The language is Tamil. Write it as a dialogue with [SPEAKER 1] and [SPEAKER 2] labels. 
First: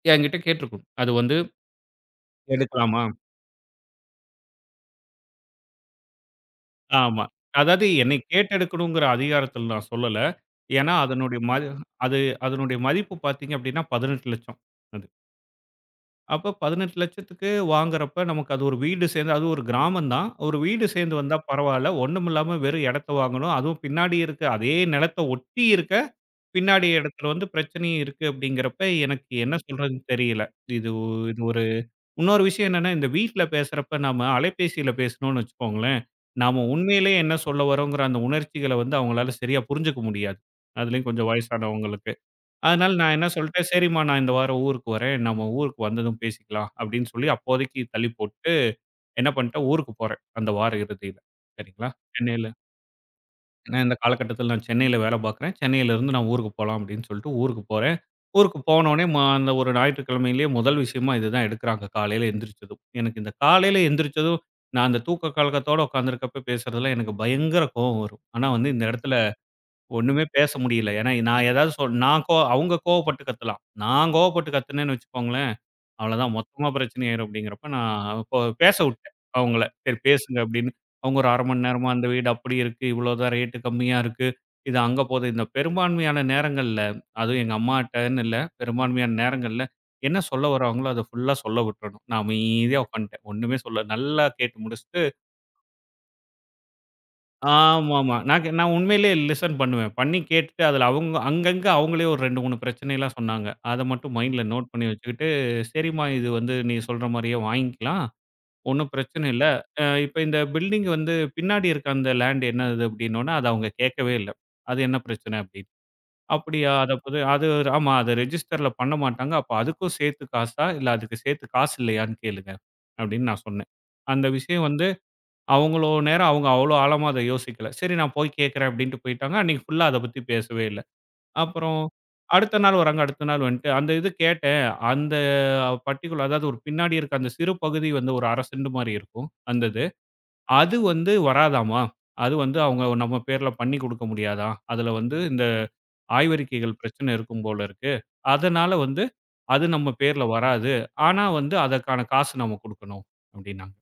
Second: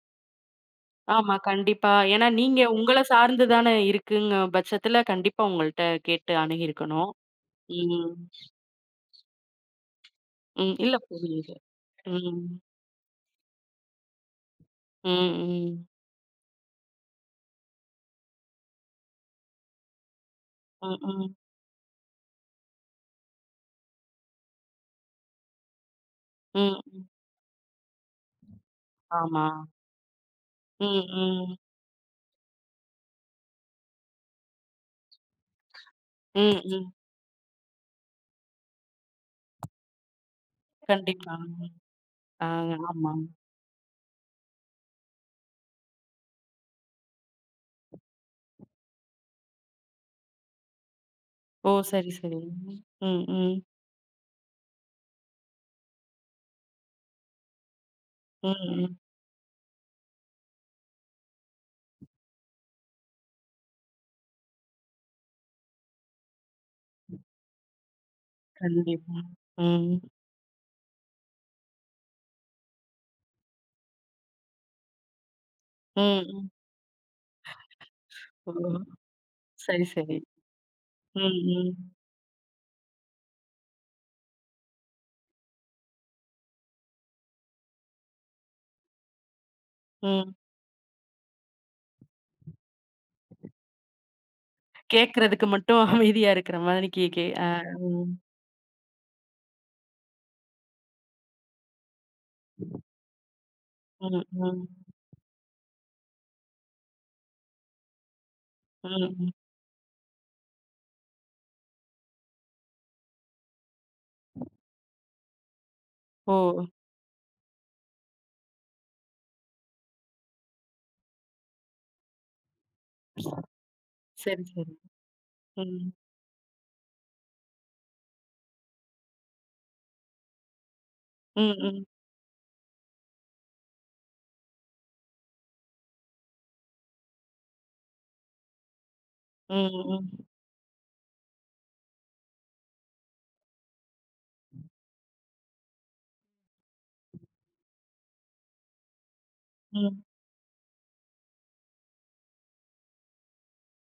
[SPEAKER 1] என்கிட்ட கேட்டுருக்கும். அது வந்து
[SPEAKER 2] ஆமா கண்டிப்பா. ஏன்னா நீங்க உங்கள
[SPEAKER 1] எடுக்கலாமா?
[SPEAKER 2] சார்ந்துதான இருக்குங்கற பட்சத்துல, கண்டிப்பா உங்கள்ட்ட கேட்டு அணுகியிருக்கணும்.
[SPEAKER 1] ஆமா. அதாவது
[SPEAKER 2] ம்.
[SPEAKER 1] என்னை கேட்டெடுக்கணும்ங்குற அதிகாரத்துல நான் சொல்லல.
[SPEAKER 2] ம்.
[SPEAKER 1] ஏன்னா
[SPEAKER 2] இல்லப்
[SPEAKER 1] அதனுடய
[SPEAKER 2] புரியுது,
[SPEAKER 1] மது அது
[SPEAKER 2] ம்.
[SPEAKER 1] அதனுடைய மதிப்பு பாத்தீங்கன்னா, ரூ.18,00,000 அது.
[SPEAKER 2] ம்ஹ்ம்.
[SPEAKER 1] அப்ப ரூ.18,00,000க்கு வாங்குறப்ப நமக்கு அது ஒரு வீடு சேந்து அது ஒரு கிராமம் தான். ஒரு வீடு சேந்து
[SPEAKER 2] ம்ஹ்ம்.
[SPEAKER 1] வந்தா பரவால்ல. ஒண்ணும் இல்லாம வெறும் இடத்த வாங்கணும். அதுவும் பின்னாடி இருக்க. அதே நிலத்த ஒட்டி இருக்க,
[SPEAKER 2] ம்.
[SPEAKER 1] பின்னாடி இடத்துல வந்து பிரச்சனையும் இருக்கு அப்டிங்குறப்ப எனக்கு
[SPEAKER 2] ஆமா.
[SPEAKER 1] என்ன சொல்றதுன்னு தெரியல. இது
[SPEAKER 2] ம்,
[SPEAKER 1] ஒ
[SPEAKER 2] ம்.
[SPEAKER 1] ஒரு இன்னொரு விஷயம் என்னன்னா, இந்த வீட்ல பேசுறப்ப நம்ம அலைபேசியில பேசணும்னு வெச்சுக்கோங்களேன், நம்ம
[SPEAKER 2] ம், ம்.
[SPEAKER 1] உண்மயிலயே என்ன சொல்ல வர்றோங்குற அந்த உணர்ச்சிகள வந்து, அவங்களால சரியா புரிஞ்சுக்க முடியாது, அதுலயும் கொஞ்சம்
[SPEAKER 2] கண்டிப்பா,
[SPEAKER 1] வயசானவங்களுக்கு.
[SPEAKER 2] ஆ,
[SPEAKER 1] அதனால நான்
[SPEAKER 2] ஆமாம்.
[SPEAKER 1] என்ன சொல்ட்டேன். சரிம்மா நான் இந்த வாரம் ஊருக்கு வரேன். நம்ம ஊருக்கு வந்ததும் பேசிக்கலாம் அப்டின்னு சொல்லி அப்போதைக்கு தள்ளிப் போட்டுட்டு என்ன பண்ட்டேன், ஊருக்குப் போறேன், அந்த வார இறுதியில
[SPEAKER 2] ஓ!
[SPEAKER 1] சரிங்களா.
[SPEAKER 2] சரி, சரி.
[SPEAKER 1] சென்னைல
[SPEAKER 2] ம், ம்.
[SPEAKER 1] ஏன்னா, இந்த காலகட்டத்துல நான் சென்னைல வேல பாக்குறேன். சென்னைல இருந்து நான் ஊருக்குப் போலாம் அப்டின்னு சொல்ட்டு ஊருக்குப் போறேன். ஊருக்குப்
[SPEAKER 2] ம்.
[SPEAKER 1] போனவுடனே மா அந்த ஒரு ஞாயிற்றுக்கிழமயிலயே முதல் விஷயமா இது தான் எடுக்குறாங்க, காலைல எந்திரிச்சதும். எனக்கு இந்த காலைல எந்திரிச்சதும் நான் அந்தத் தூக்கலக்கத்தோட உக்காந்துருக்கப்ப பேசுறதுலா எனக்குப் பயங்கர கோவம் வரும். ஆனா இந்த இடத்துல
[SPEAKER 2] கண்டிப்பா, ம்.
[SPEAKER 1] ஒண்ணுமே பேச முடியல. ஏன்னா, நான் எதாவது சொன்னா நான் கோ அவங்க கோவப்பட்டு கத்தலாம். நான் கோவப்பட்டு கத்துனேன்னு வெச்சுக்கோங்களேன், அவ்ளோதான்
[SPEAKER 2] ம்.
[SPEAKER 1] மொத்தமா பிரச்சனை ஆயிரும் அப்டிங்கிறப்ப, நான் பேச
[SPEAKER 2] ஓ.
[SPEAKER 1] அவ பேசவிட்டேன் அவங்கள.
[SPEAKER 2] சரி,
[SPEAKER 1] சரி
[SPEAKER 2] சரி.
[SPEAKER 1] பேசுங்க அப்டின்னு. அவங்க ஒரு
[SPEAKER 2] ம்,
[SPEAKER 1] 1/2 மணி
[SPEAKER 2] ம்.
[SPEAKER 1] நேரமா, "அந்த வீடு அப்டி இருக்கு. இவ்ளோதான் ரேட்டு கம்மியா இருக்கு. இது அங்க போகுது." இந்த பெரும்பான்மையான நேரங்கள்ல, அது எங்க அம்மாட்டனு இல்ல. பெரும்பான்மையான நேரங்கள்ல என்ன
[SPEAKER 2] ம்.
[SPEAKER 1] சொல்ல வரவங்களோ அத ஃபுல்லா சொல்ல விட்றனும். நான் அமைதியா உக்காந்துடேன். ஒண்ணுமே சொல்ல. நல்லா கேட்டு முடிச்சுட்டு
[SPEAKER 2] கேக்குறதுக்கு மட்டும் அமைதியா இருக்குற மாரி, கேக்கே அ, ம்.
[SPEAKER 1] ஆமாமா. நான் க நான் உண்மயிலயே லிசன் பண்ணுவேன். பண்ணி கேட்டுட்டு அதுல, அவங்க அங்கங்க அவங்களே ஒரு 2, 3 பிரச்சனைலாம் சொன்னாங்க. அத மட்டும்
[SPEAKER 2] ம்,
[SPEAKER 1] மைண்டுல நோட்
[SPEAKER 2] ம்.
[SPEAKER 1] பண்ணி வெச்சுக்கிட்டு. "சரிம்மா இது வந்து நீ சொல்ற மாரியே வாய்ங்க்கலாம். ஒண்ணும் பிரச்சன
[SPEAKER 2] ம்ஹ்ம்.
[SPEAKER 1] இல்ல. அ, இப்ப இந்த பில்டிங் வந்து பின்னாடி இருக்க அந்த லேண்ட் என்னது?" அப்டின்னொன்ன, அத அவங்க கேக்கவே இல்ல, அது என்ன பிரச்சன அப்டின்னு.
[SPEAKER 2] ஓ!
[SPEAKER 1] "அப்டியா, அது அப்பத அது ஆமா அது ரெஜிஸ்டர்ல பண்ண மாட்டாங்க. அப்ப அதுக்கும் சேத்து காசா, இல்ல அதுக்கு சேத்து காசு இல்லயான்னு கேளுங்க" அப்டின்னு நான் சொன்னேன். அந்த
[SPEAKER 2] செரி,
[SPEAKER 1] விஷயம்
[SPEAKER 2] செரி,
[SPEAKER 1] வந்து, அவ்வளோ
[SPEAKER 2] ம்.
[SPEAKER 1] நேரம், அவங்க அவ்ளோ ஆழமா யோசிக்கல. சரி நான் போய்க் கேக்குறேன், அப்டின்னுட்டு போய்ட்டாங்க. அன்னைக்கு ஃபுல்லா அத பத்தி பேசவே இல்ல.
[SPEAKER 2] ம்,
[SPEAKER 1] அப்புறம்
[SPEAKER 2] ம்.
[SPEAKER 1] அடுத்த நாள் வரங்க. அடுத்த நாள் வந்துட்டு அந்த இது கேட்டேன். "அந்த பட்டிக்குலர் அதாவது ஒரு பின்னாடி இருக்க அந்த சிறு பகுதி வந்து, ஒரு 1/2 செண்டு மாரி இருக்கும், அந்த இது.
[SPEAKER 2] ம்ஹ்ம்.
[SPEAKER 1] அது வந்து வராதாமா, அது வந்து அவங்க நம்ம பேர்ல பண்ணி குடுக்க முடியாதான். அதுல வந்து இந்த ஆய்வறிக்கைகள் பிரச்சன
[SPEAKER 2] ம்.
[SPEAKER 1] இருக்கும் போல இருக்கு. அதனால வந்து அது நம்ம
[SPEAKER 2] ம்.
[SPEAKER 1] பேர்ல வராது. ஆனா வந்து அதற்கான காசு நம்ம குடுக்கணும்." அப்டின்னாங்க.